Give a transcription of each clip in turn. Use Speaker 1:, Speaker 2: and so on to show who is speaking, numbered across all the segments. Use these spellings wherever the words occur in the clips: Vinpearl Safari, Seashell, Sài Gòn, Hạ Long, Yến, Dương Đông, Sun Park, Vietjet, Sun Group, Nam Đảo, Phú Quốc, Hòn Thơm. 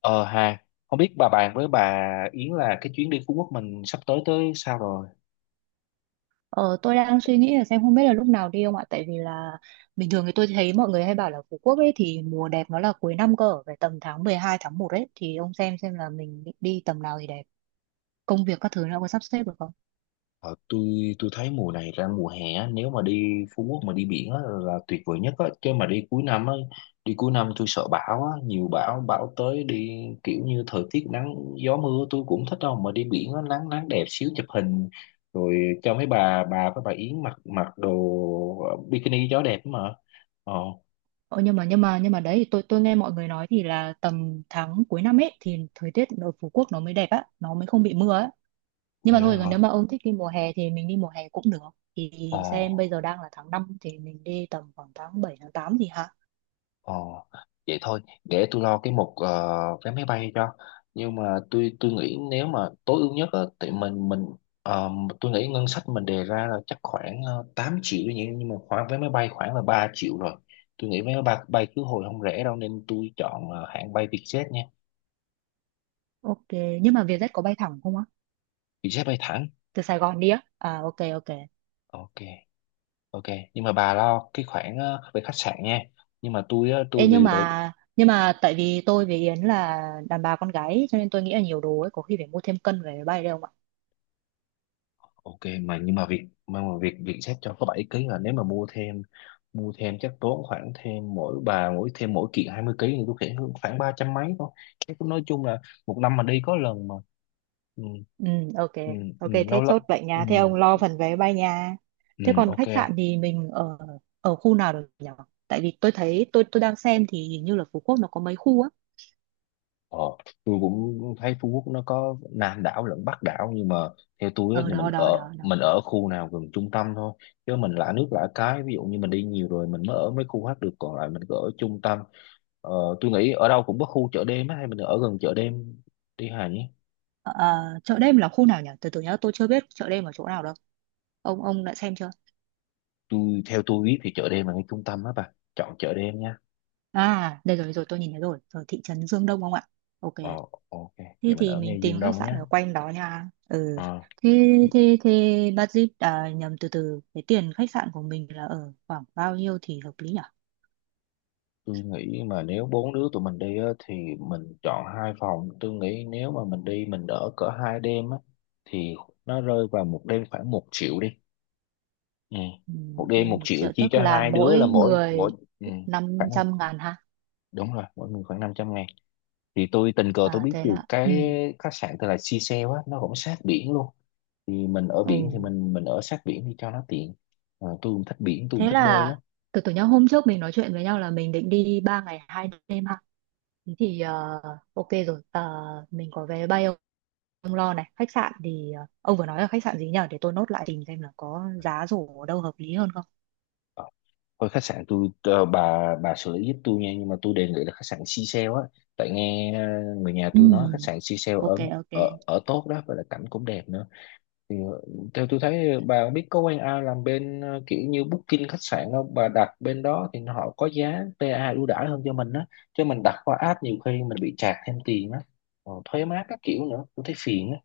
Speaker 1: Ờ hà Không biết bà bạn với bà Yến là cái chuyến đi Phú Quốc mình sắp tới tới sao rồi?
Speaker 2: Ờ, tôi đang suy nghĩ là xem không biết là lúc nào đi không ạ, tại vì là bình thường thì tôi thấy mọi người hay bảo là Phú Quốc ấy thì mùa đẹp nó là cuối năm cơ, phải tầm tháng 12 tháng 1 ấy, thì ông xem là mình định đi tầm nào thì đẹp, công việc các thứ nó có sắp xếp được không.
Speaker 1: Ờ, tôi thấy mùa này ra mùa hè á, nếu mà đi Phú Quốc mà đi biển á là tuyệt vời nhất á, chứ mà đi cuối năm á, đi cuối năm tôi sợ bão á, nhiều bão, bão tới đi kiểu như thời tiết nắng gió mưa tôi cũng thích đâu, mà đi biển á nắng nắng đẹp xíu chụp hình rồi, cho mấy bà với bà Yến mặc mặc đồ bikini gió đẹp mà. Ờ,
Speaker 2: Nhưng mà đấy thì tôi nghe mọi người nói thì là tầm tháng cuối năm ấy thì thời tiết ở Phú Quốc nó mới đẹp á, nó mới không bị mưa á. Nhưng
Speaker 1: vậy
Speaker 2: mà thôi, còn
Speaker 1: hả?
Speaker 2: nếu mà ông thích đi mùa hè thì mình đi mùa hè cũng được. Thì
Speaker 1: Ờ.
Speaker 2: xem bây giờ đang là tháng 5 thì mình đi tầm khoảng tháng 7 tháng 8 gì hả?
Speaker 1: Ồ, vậy thôi, để tôi lo cái mục vé máy bay cho. Nhưng mà tôi nghĩ nếu mà tối ưu nhất á, thì ờ, tôi nghĩ ngân sách mình đề ra là chắc khoảng 8 triệu nhỉ, nhưng mà khoảng vé máy bay khoảng là 3 triệu rồi. Tôi nghĩ vé máy bay, bay khứ hồi không rẻ đâu nên tôi chọn hãng bay Vietjet nha.
Speaker 2: Ok, nhưng mà Vietjet có bay thẳng không ạ?
Speaker 1: Vietjet bay thẳng.
Speaker 2: Từ Sài Gòn đi á. À, ok, ok.
Speaker 1: Ok, ok. Nhưng mà bà lo cái khoản về khách sạn nha. Nhưng mà tôi á, tôi
Speaker 2: Ê, nhưng
Speaker 1: vì đồ,
Speaker 2: mà nhưng mà tại vì tôi với Yến là đàn bà con gái cho nên tôi nghĩ là nhiều đồ ấy có khi phải mua thêm cân về máy bay đấy không ạ.
Speaker 1: ok. Mà nhưng mà việc mà việc việc xếp cho có 7 ký, là nếu mà mua thêm chắc tốn khoảng thêm mỗi bà, mỗi thêm mỗi kiện 20 ký thì tôi nghĩ khoảng 300 mấy thôi. Thế cũng nói chung là một năm mà đi có lần mà. Ừ,
Speaker 2: Ừ, ok.
Speaker 1: ừ, ừ,
Speaker 2: Ok, thế
Speaker 1: lâu lắm.
Speaker 2: chốt vậy
Speaker 1: Ừ,
Speaker 2: nha. Thế ông lo phần vé máy bay nha.
Speaker 1: ừ,
Speaker 2: Thế còn
Speaker 1: ok.
Speaker 2: khách sạn thì mình ở ở khu nào được nhỉ, tại vì tôi thấy tôi đang xem thì hình như là Phú Quốc nó có mấy khu á.
Speaker 1: Ờ, tôi cũng thấy Phú Quốc nó có Nam đảo lẫn Bắc đảo, nhưng mà theo tôi á,
Speaker 2: Ở
Speaker 1: thì
Speaker 2: đó đó đó đó.
Speaker 1: mình ở khu nào gần trung tâm thôi, chứ mình lạ nước lạ cái, ví dụ như mình đi nhiều rồi mình mới ở mấy khu khác được, còn lại mình cứ ở trung tâm. ờ, tôi nghĩ ở đâu cũng có khu chợ đêm á, hay mình ở gần chợ đêm đi Hà nhé.
Speaker 2: Ờ, ờ, chợ đêm là khu nào nhỉ, từ từ nhá, tôi chưa biết chợ đêm ở chỗ nào đâu, ông đã xem chưa.
Speaker 1: Theo tôi biết thì chợ đêm là ngay trung tâm á, bà chọn chợ đêm nha.
Speaker 2: À đây rồi rồi, tôi nhìn thấy rồi, ở thị trấn Dương Đông không ạ? Ok.
Speaker 1: ờ ok,
Speaker 2: Thế
Speaker 1: vậy mình
Speaker 2: thì
Speaker 1: ở
Speaker 2: mình
Speaker 1: ngay
Speaker 2: tìm
Speaker 1: Dương
Speaker 2: khách
Speaker 1: Đông nhé.
Speaker 2: sạn ở quanh đó nha. Ừ.
Speaker 1: Ờ.
Speaker 2: Thế thế thế budget, à nhầm, từ từ, cái tiền khách sạn của mình là ở khoảng bao nhiêu thì hợp lý nhỉ?
Speaker 1: Tôi nghĩ mà nếu bốn đứa tụi mình đi á, thì mình chọn hai phòng. Tôi nghĩ nếu mà mình đi mình ở cỡ hai đêm á, thì nó rơi vào một đêm khoảng 1 triệu đi. Ừ.
Speaker 2: Ừ,
Speaker 1: Một
Speaker 2: Một
Speaker 1: đêm một
Speaker 2: đêm một
Speaker 1: triệu
Speaker 2: triệu
Speaker 1: chia
Speaker 2: tức
Speaker 1: cho
Speaker 2: là
Speaker 1: hai đứa
Speaker 2: mỗi
Speaker 1: là mỗi
Speaker 2: người
Speaker 1: mỗi Ừ.
Speaker 2: năm
Speaker 1: Khoảng,
Speaker 2: trăm ngàn ha.
Speaker 1: đúng rồi, mỗi người khoảng 500.000. Thì tôi tình cờ tôi
Speaker 2: À
Speaker 1: biết
Speaker 2: thế
Speaker 1: được
Speaker 2: là
Speaker 1: cái
Speaker 2: ừ.
Speaker 1: khách sạn tên là Seashell á, nó cũng sát biển luôn, thì mình ở biển thì
Speaker 2: Ừ.
Speaker 1: mình ở sát biển đi cho nó tiện. Tôi cũng thích biển, tôi cũng
Speaker 2: Thế
Speaker 1: thích bơi
Speaker 2: là
Speaker 1: lắm.
Speaker 2: từ từ nhá, hôm trước mình nói chuyện với nhau là mình định đi 3 ngày 2 đêm. Thế thì ok rồi. Ờ, mình có vé bay không? Ông lo này, khách sạn thì ông vừa nói là khách sạn gì nhỉ, để tôi nốt lại tìm xem là có giá rổ ở đâu hợp lý hơn không.
Speaker 1: Thôi, khách sạn tôi bà xử lý giúp tôi nha, nhưng mà tôi đề nghị là khách sạn Seashell á, tại nghe người nhà
Speaker 2: Ừ.
Speaker 1: tôi nói khách sạn Seashell ở
Speaker 2: Ok, ok,
Speaker 1: ở ở tốt đó và là cảnh cũng đẹp nữa. Thì theo tôi thấy, bà biết có quen ai làm bên kiểu như booking khách sạn không, bà đặt bên đó thì họ có giá PA ưu đãi hơn cho mình á, chứ mình đặt qua app nhiều khi mình bị chạc thêm tiền á. Thuế má các kiểu nữa tôi thấy phiền á,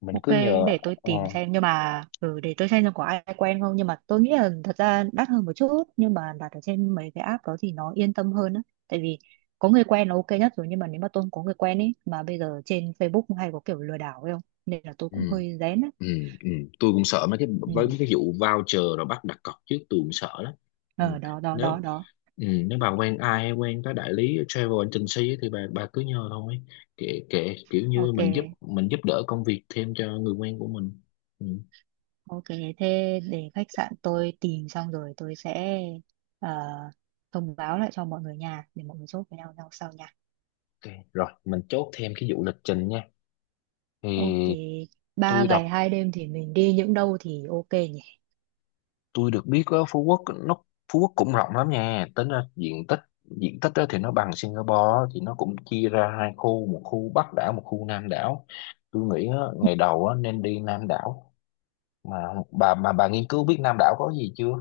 Speaker 1: mình
Speaker 2: ok.
Speaker 1: cứ nhờ.
Speaker 2: Để tôi
Speaker 1: ờ,
Speaker 2: tìm xem, nhưng mà để tôi xem có ai quen không, nhưng mà tôi nghĩ là thật ra đắt hơn một chút nhưng mà đặt ở trên mấy cái app đó thì nó yên tâm hơn á. Tại vì có người quen là ok nhất rồi, nhưng mà nếu mà tôi không có người quen ấy mà bây giờ trên Facebook hay có kiểu lừa đảo ấy không, nên là tôi
Speaker 1: ừ.
Speaker 2: cũng hơi rén á.
Speaker 1: Ừ, ừ. Tôi cũng sợ mấy cái,
Speaker 2: Ừ.
Speaker 1: với mấy cái vụ voucher rồi bắt đặt cọc trước tôi cũng sợ lắm. Ừ.
Speaker 2: Ờ đó đó đó
Speaker 1: Nếu
Speaker 2: đó.
Speaker 1: Nếu bà quen ai hay quen cái đại lý travel agency ấy, thì bà cứ nhờ thôi, kệ kệ kiểu như
Speaker 2: Ok.
Speaker 1: mình giúp đỡ công việc thêm cho người quen của mình. Ừ.
Speaker 2: Ok, thế để khách sạn tôi tìm xong rồi tôi sẽ ờ, thông báo lại cho mọi người nhà để mọi người chốt với nhau nhau sau nha.
Speaker 1: Ok. Rồi mình chốt thêm cái vụ lịch trình nha.
Speaker 2: Ok,
Speaker 1: Thì
Speaker 2: ba
Speaker 1: tôi
Speaker 2: ngày
Speaker 1: đọc
Speaker 2: hai đêm thì mình đi những đâu thì ok nhỉ?
Speaker 1: tôi được biết á, Phú Quốc cũng rộng lắm nha, tính ra diện tích á thì nó bằng Singapore á, thì nó cũng chia ra hai khu, một khu Bắc đảo, một khu Nam đảo. Tôi nghĩ á, ngày đầu á nên đi Nam đảo. mà mà bà nghiên cứu biết Nam đảo có gì chưa?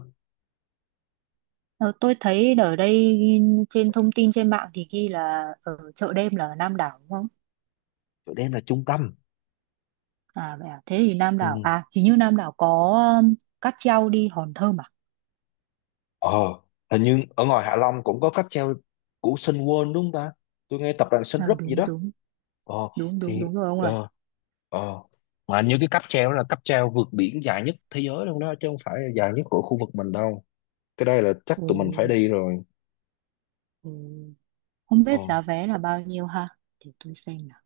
Speaker 2: Ờ, tôi thấy ở đây ghi- trên thông tin trên mạng thì ghi là ở chợ đêm là ở Nam Đảo đúng không?
Speaker 1: Chỗ đây là trung tâm.
Speaker 2: À, vậy à? Thế thì Nam Đảo,
Speaker 1: Ừ.
Speaker 2: à hình như Nam Đảo có um, cáp treo đi Hòn Thơm à?
Speaker 1: Ờ, Hình như ở ngoài Hạ Long cũng có cáp treo của Sun World đúng không ta? Tôi nghe tập đoàn Sun
Speaker 2: Ờ,
Speaker 1: Group gì
Speaker 2: đúng
Speaker 1: đó.
Speaker 2: đúng,
Speaker 1: Ờ,
Speaker 2: đúng đúng
Speaker 1: thì
Speaker 2: đúng rồi ông ơi.
Speaker 1: ờ Ờ. Mà như cái cáp treo đó là cáp treo vượt biển dài nhất thế giới luôn đó, chứ không phải là dài nhất của khu vực mình đâu. Cái đây là chắc tụi mình phải đi
Speaker 2: Ừ,
Speaker 1: rồi.
Speaker 2: ừ. Không
Speaker 1: Ờ.
Speaker 2: biết giá vé là bao nhiêu ha? Để tôi xem nào.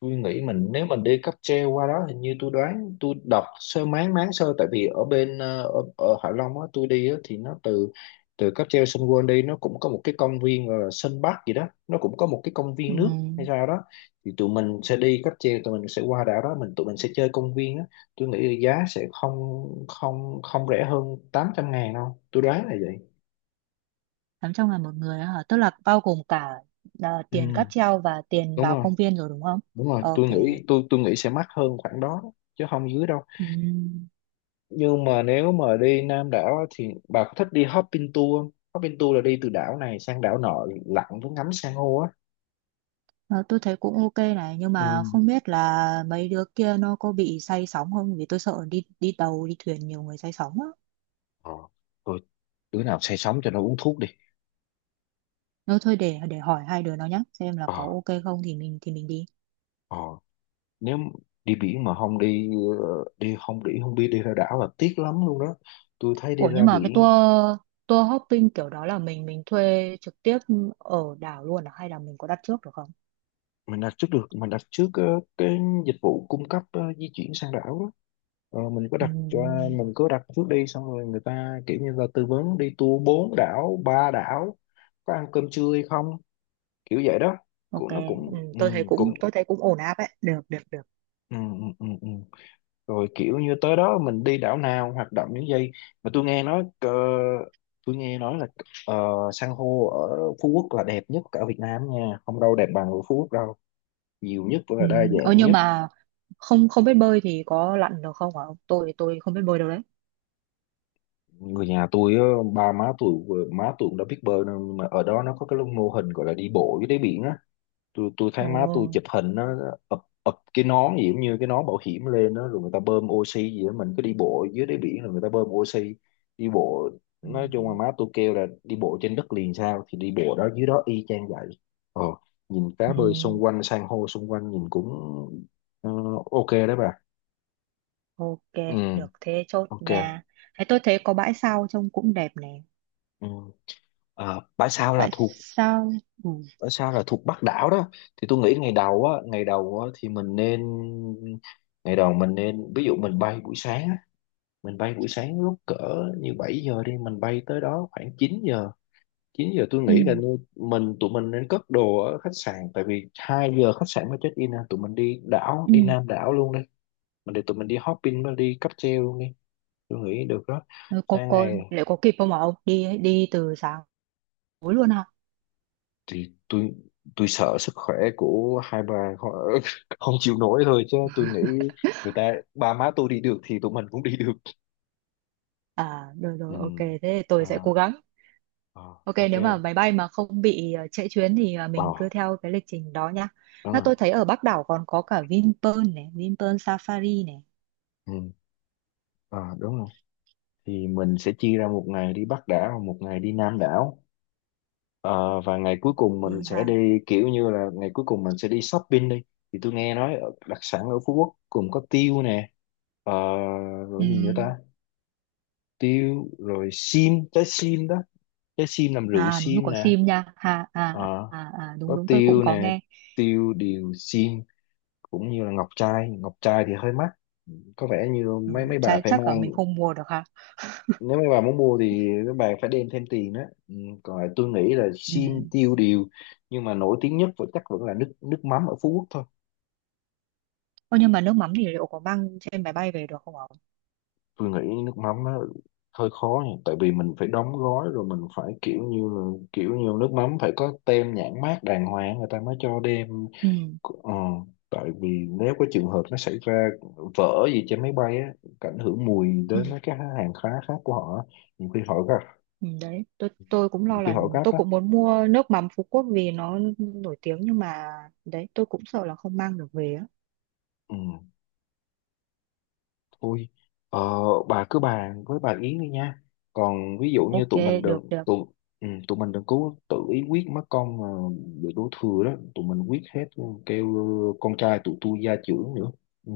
Speaker 1: Tôi nghĩ mình nếu mình đi cáp treo qua đó, hình như tôi đoán, tôi đọc sơ máng máng sơ, tại vì ở bên ở Hạ Long á tôi đi á thì nó từ từ cáp treo Sun World đi, nó cũng có một cái công viên gọi là Sun Park gì đó, nó cũng có một cái công
Speaker 2: Ừ,
Speaker 1: viên nước hay sao đó. Thì tụi mình sẽ đi cáp treo, tụi mình sẽ qua đảo đó, tụi mình sẽ chơi công viên á. Tôi nghĩ là giá sẽ không không không rẻ hơn 800.000 đâu, tôi đoán là vậy.
Speaker 2: 800 ngàn một người á hả? Tức là bao gồm cả, à, tiền
Speaker 1: Ừ,
Speaker 2: cáp treo và tiền
Speaker 1: đúng
Speaker 2: vào
Speaker 1: rồi,
Speaker 2: công viên rồi đúng không?
Speaker 1: đúng rồi.
Speaker 2: Ok.
Speaker 1: Tôi nghĩ sẽ mắc hơn khoảng đó, chứ không dưới đâu.
Speaker 2: Ừ.
Speaker 1: Nhưng mà nếu mà đi Nam đảo á thì bà có thích đi hopping tour không? Hopping tour là đi từ đảo này sang đảo nọ, lặn với ngắm san hô á.
Speaker 2: Ờ, tôi thấy cũng ok này, nhưng
Speaker 1: Ừ.
Speaker 2: mà không biết là mấy đứa kia nó có bị say sóng không, vì tôi sợ đi đi tàu đi thuyền nhiều người say sóng á.
Speaker 1: Ờ, Thôi đứa nào say sóng cho nó uống thuốc đi.
Speaker 2: Nếu thôi để hỏi hai đứa nó nhá xem là
Speaker 1: Ờ,
Speaker 2: có ok không thì mình thì mình đi.
Speaker 1: ờ, Nếu đi biển mà không đi ờ, đi không, đi không biết, đi ra đảo là tiếc lắm luôn đó. Tôi thấy đi
Speaker 2: Ủa nhưng
Speaker 1: ra
Speaker 2: mà cái tour
Speaker 1: biển.
Speaker 2: tour hopping kiểu đó là mình thuê trực tiếp ở đảo luôn à? Hay là mình có đặt trước được không?
Speaker 1: Mình đặt trước được, mình đặt trước cái dịch vụ cung cấp di chuyển sang đảo đó. Ờ, mình cứ đặt cho
Speaker 2: Ừm,
Speaker 1: mình cứ đặt trước đi, xong rồi người ta kiểu như là tư vấn đi tour bốn đảo, ba đảo, có ăn cơm trưa hay không, kiểu vậy đó,
Speaker 2: ok.
Speaker 1: cũng nó
Speaker 2: Tôi thấy cũng
Speaker 1: cũng
Speaker 2: tôi thấy cũng ổn áp ấy, được được được.
Speaker 1: ừ, ừ, ừ, ừ. Rồi kiểu như tới đó mình đi đảo nào, hoạt động những gì. Mà tôi nghe nói là san hô ở Phú Quốc là đẹp nhất cả Việt Nam nha, không đâu đẹp bằng ở Phú Quốc đâu, nhiều nhất và
Speaker 2: Ừ.
Speaker 1: đa
Speaker 2: Ờ
Speaker 1: dạng
Speaker 2: nhưng
Speaker 1: nhất.
Speaker 2: mà không không biết bơi thì có lặn được không hả? Tôi thì tôi không biết bơi đâu đấy.
Speaker 1: Người nhà tôi á, ba má tôi, má tôi cũng đã biết bơi, nên mà ở đó nó có cái mô hình gọi là đi bộ dưới đáy biển á. Tôi thấy
Speaker 2: Ồ.
Speaker 1: má tôi chụp hình nó ập ập cái nón gì cũng như cái nón bảo hiểm lên đó, rồi người ta bơm oxy gì đó, mình cứ đi bộ dưới đáy biển rồi người ta bơm oxy đi bộ.
Speaker 2: Ừ.
Speaker 1: Nói chung là má tôi kêu là đi bộ trên đất liền sao thì đi bộ đó dưới đó y chang vậy. ờ Nhìn
Speaker 2: Ừ,
Speaker 1: cá bơi xung quanh, san hô xung quanh, nhìn cũng ờ, ok đấy bà.
Speaker 2: ok,
Speaker 1: Ừ.
Speaker 2: được, thế chốt
Speaker 1: Ok.
Speaker 2: nha. Thế tôi thấy có bãi sau trông cũng đẹp nè.
Speaker 1: Ừ. Bãi sau là
Speaker 2: Bãi
Speaker 1: thuộc,
Speaker 2: sau. Ừ.
Speaker 1: ở sao là thuộc Bắc đảo đó. Thì tôi nghĩ ngày đầu á, thì mình nên ngày đầu mình nên, ví dụ mình bay buổi sáng á, mình bay buổi sáng lúc cỡ như 7 giờ đi, mình bay tới đó khoảng 9 giờ. 9 giờ tôi
Speaker 2: Ừ.
Speaker 1: nghĩ là nu- mình tụi mình nên cất đồ ở khách sạn, tại vì 2 giờ khách sạn mới check in à. Tụi mình đi đảo,
Speaker 2: Ừ.
Speaker 1: đi Nam đảo luôn đi, mình để tụi mình đi hopping, đi cáp treo luôn đi, tôi nghĩ được đó.
Speaker 2: Ừ, Có,
Speaker 1: Sang
Speaker 2: có,
Speaker 1: ngày
Speaker 2: liệu có kịp không mà ông? Đi đi từ sáng tối luôn hả?
Speaker 1: thì tôi sợ sức khỏe của hai bà họ không chịu nổi thôi, chứ tôi nghĩ người ta ba má tôi đi được thì tụi mình cũng đi được.
Speaker 2: À, rồi
Speaker 1: Ừ.
Speaker 2: rồi, ok. Thế thì
Speaker 1: À,
Speaker 2: tôi sẽ cố gắng.
Speaker 1: à,
Speaker 2: Ok,
Speaker 1: ok.
Speaker 2: nếu mà máy bay mà không bị trễ chuyến thì
Speaker 1: Ờ,
Speaker 2: mình cứ theo cái lịch trình đó nhá.
Speaker 1: đúng
Speaker 2: À,
Speaker 1: rồi.
Speaker 2: tôi thấy ở Bắc đảo còn có cả Vinpearl này, Vinpearl Safari này.
Speaker 1: Ừ. À, đúng rồi, thì mình sẽ chia ra một ngày đi Bắc đảo, một ngày đi Nam đảo. Ờ, và ngày cuối cùng mình
Speaker 2: Thì
Speaker 1: sẽ
Speaker 2: ha.
Speaker 1: đi kiểu như là ngày cuối cùng mình sẽ đi shopping đi. Thì tôi nghe nói đặc sản ở Phú Quốc cũng có tiêu nè. Ờ, Rồi
Speaker 2: Ừ.
Speaker 1: cái gì nữa ta? Tiêu rồi sim, trái sim đó, trái sim làm rượu
Speaker 2: À đúng rồi,
Speaker 1: sim
Speaker 2: có
Speaker 1: nè.
Speaker 2: sim nha. Ha, à,
Speaker 1: Ờ,
Speaker 2: à, à, đúng
Speaker 1: có
Speaker 2: đúng tôi cũng
Speaker 1: tiêu
Speaker 2: có
Speaker 1: nè,
Speaker 2: nghe.
Speaker 1: tiêu điều sim, cũng như là ngọc trai. Ngọc trai thì hơi mắc, có vẻ như
Speaker 2: Ừ,
Speaker 1: mấy mấy bà
Speaker 2: chắc,
Speaker 1: phải
Speaker 2: chắc là
Speaker 1: mang,
Speaker 2: mình không mua được ha.
Speaker 1: nếu mấy bà muốn mua thì mấy bà phải đem thêm tiền đó. Ừ, còn lại tôi nghĩ là
Speaker 2: Ừ.
Speaker 1: sim tiêu điều, nhưng mà nổi tiếng nhất vẫn chắc vẫn là nước nước mắm ở Phú Quốc thôi.
Speaker 2: Ô, nhưng mà nước mắm thì liệu có mang trên máy bay về được không ạ?
Speaker 1: Tôi nghĩ nước mắm nó hơi khó nhỉ, tại vì mình phải đóng gói, rồi mình phải kiểu như nước mắm phải có tem nhãn mác đàng hoàng người ta mới cho đem.
Speaker 2: Ừ.
Speaker 1: ờ, Tại vì nếu có trường hợp nó xảy ra vỡ gì trên máy bay á, ảnh hưởng mùi
Speaker 2: Ừ.
Speaker 1: đến mấy cái hàng hóa khác của họ á, nhiều khi họ gặp,
Speaker 2: Ừ. Đấy, tôi cũng
Speaker 1: nhiều
Speaker 2: lo
Speaker 1: khi
Speaker 2: là
Speaker 1: họ gấp
Speaker 2: tôi
Speaker 1: á.
Speaker 2: cũng muốn mua nước mắm Phú Quốc vì nó nổi tiếng, nhưng mà đấy tôi cũng sợ là không mang được về á.
Speaker 1: Ừ. Ui, ờ, bà cứ bàn với bà Yến đi nha. Còn ví dụ như
Speaker 2: Ok, được được.
Speaker 1: tụi mình đừng cố tự ý quyết mất con, mà bị đổ thừa đó, tụi mình quyết hết. Ừ, kêu con trai tụi tôi gia trưởng nữa. Ừ,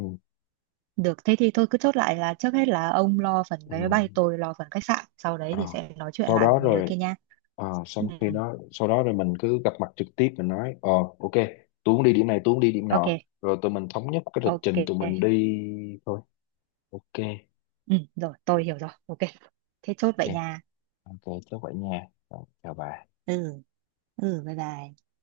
Speaker 2: Được, thế thì tôi cứ chốt lại là trước hết là ông lo phần
Speaker 1: ừ.
Speaker 2: vé máy bay, tôi lo phần khách sạn, sau đấy
Speaker 1: Ờ.
Speaker 2: thì sẽ nói chuyện
Speaker 1: Sau
Speaker 2: lại với
Speaker 1: đó
Speaker 2: mấy đứa
Speaker 1: rồi
Speaker 2: kia nha.
Speaker 1: ờ,
Speaker 2: Ừ.
Speaker 1: Xong khi đó sau đó rồi mình cứ gặp mặt trực tiếp mình nói. Ờ ok, tôi muốn đi điểm này, tôi muốn đi điểm
Speaker 2: Ok,
Speaker 1: nọ, rồi tụi mình thống nhất cái lịch
Speaker 2: ok.
Speaker 1: trình tụi mình đi thôi. Ok,
Speaker 2: Ừ, rồi, tôi hiểu rồi. Ok. Thế chốt vậy
Speaker 1: ok,
Speaker 2: nha.
Speaker 1: ok, chắc vậy nha. Rồi, chào bà.
Speaker 2: Ừ, ừ, bye bye.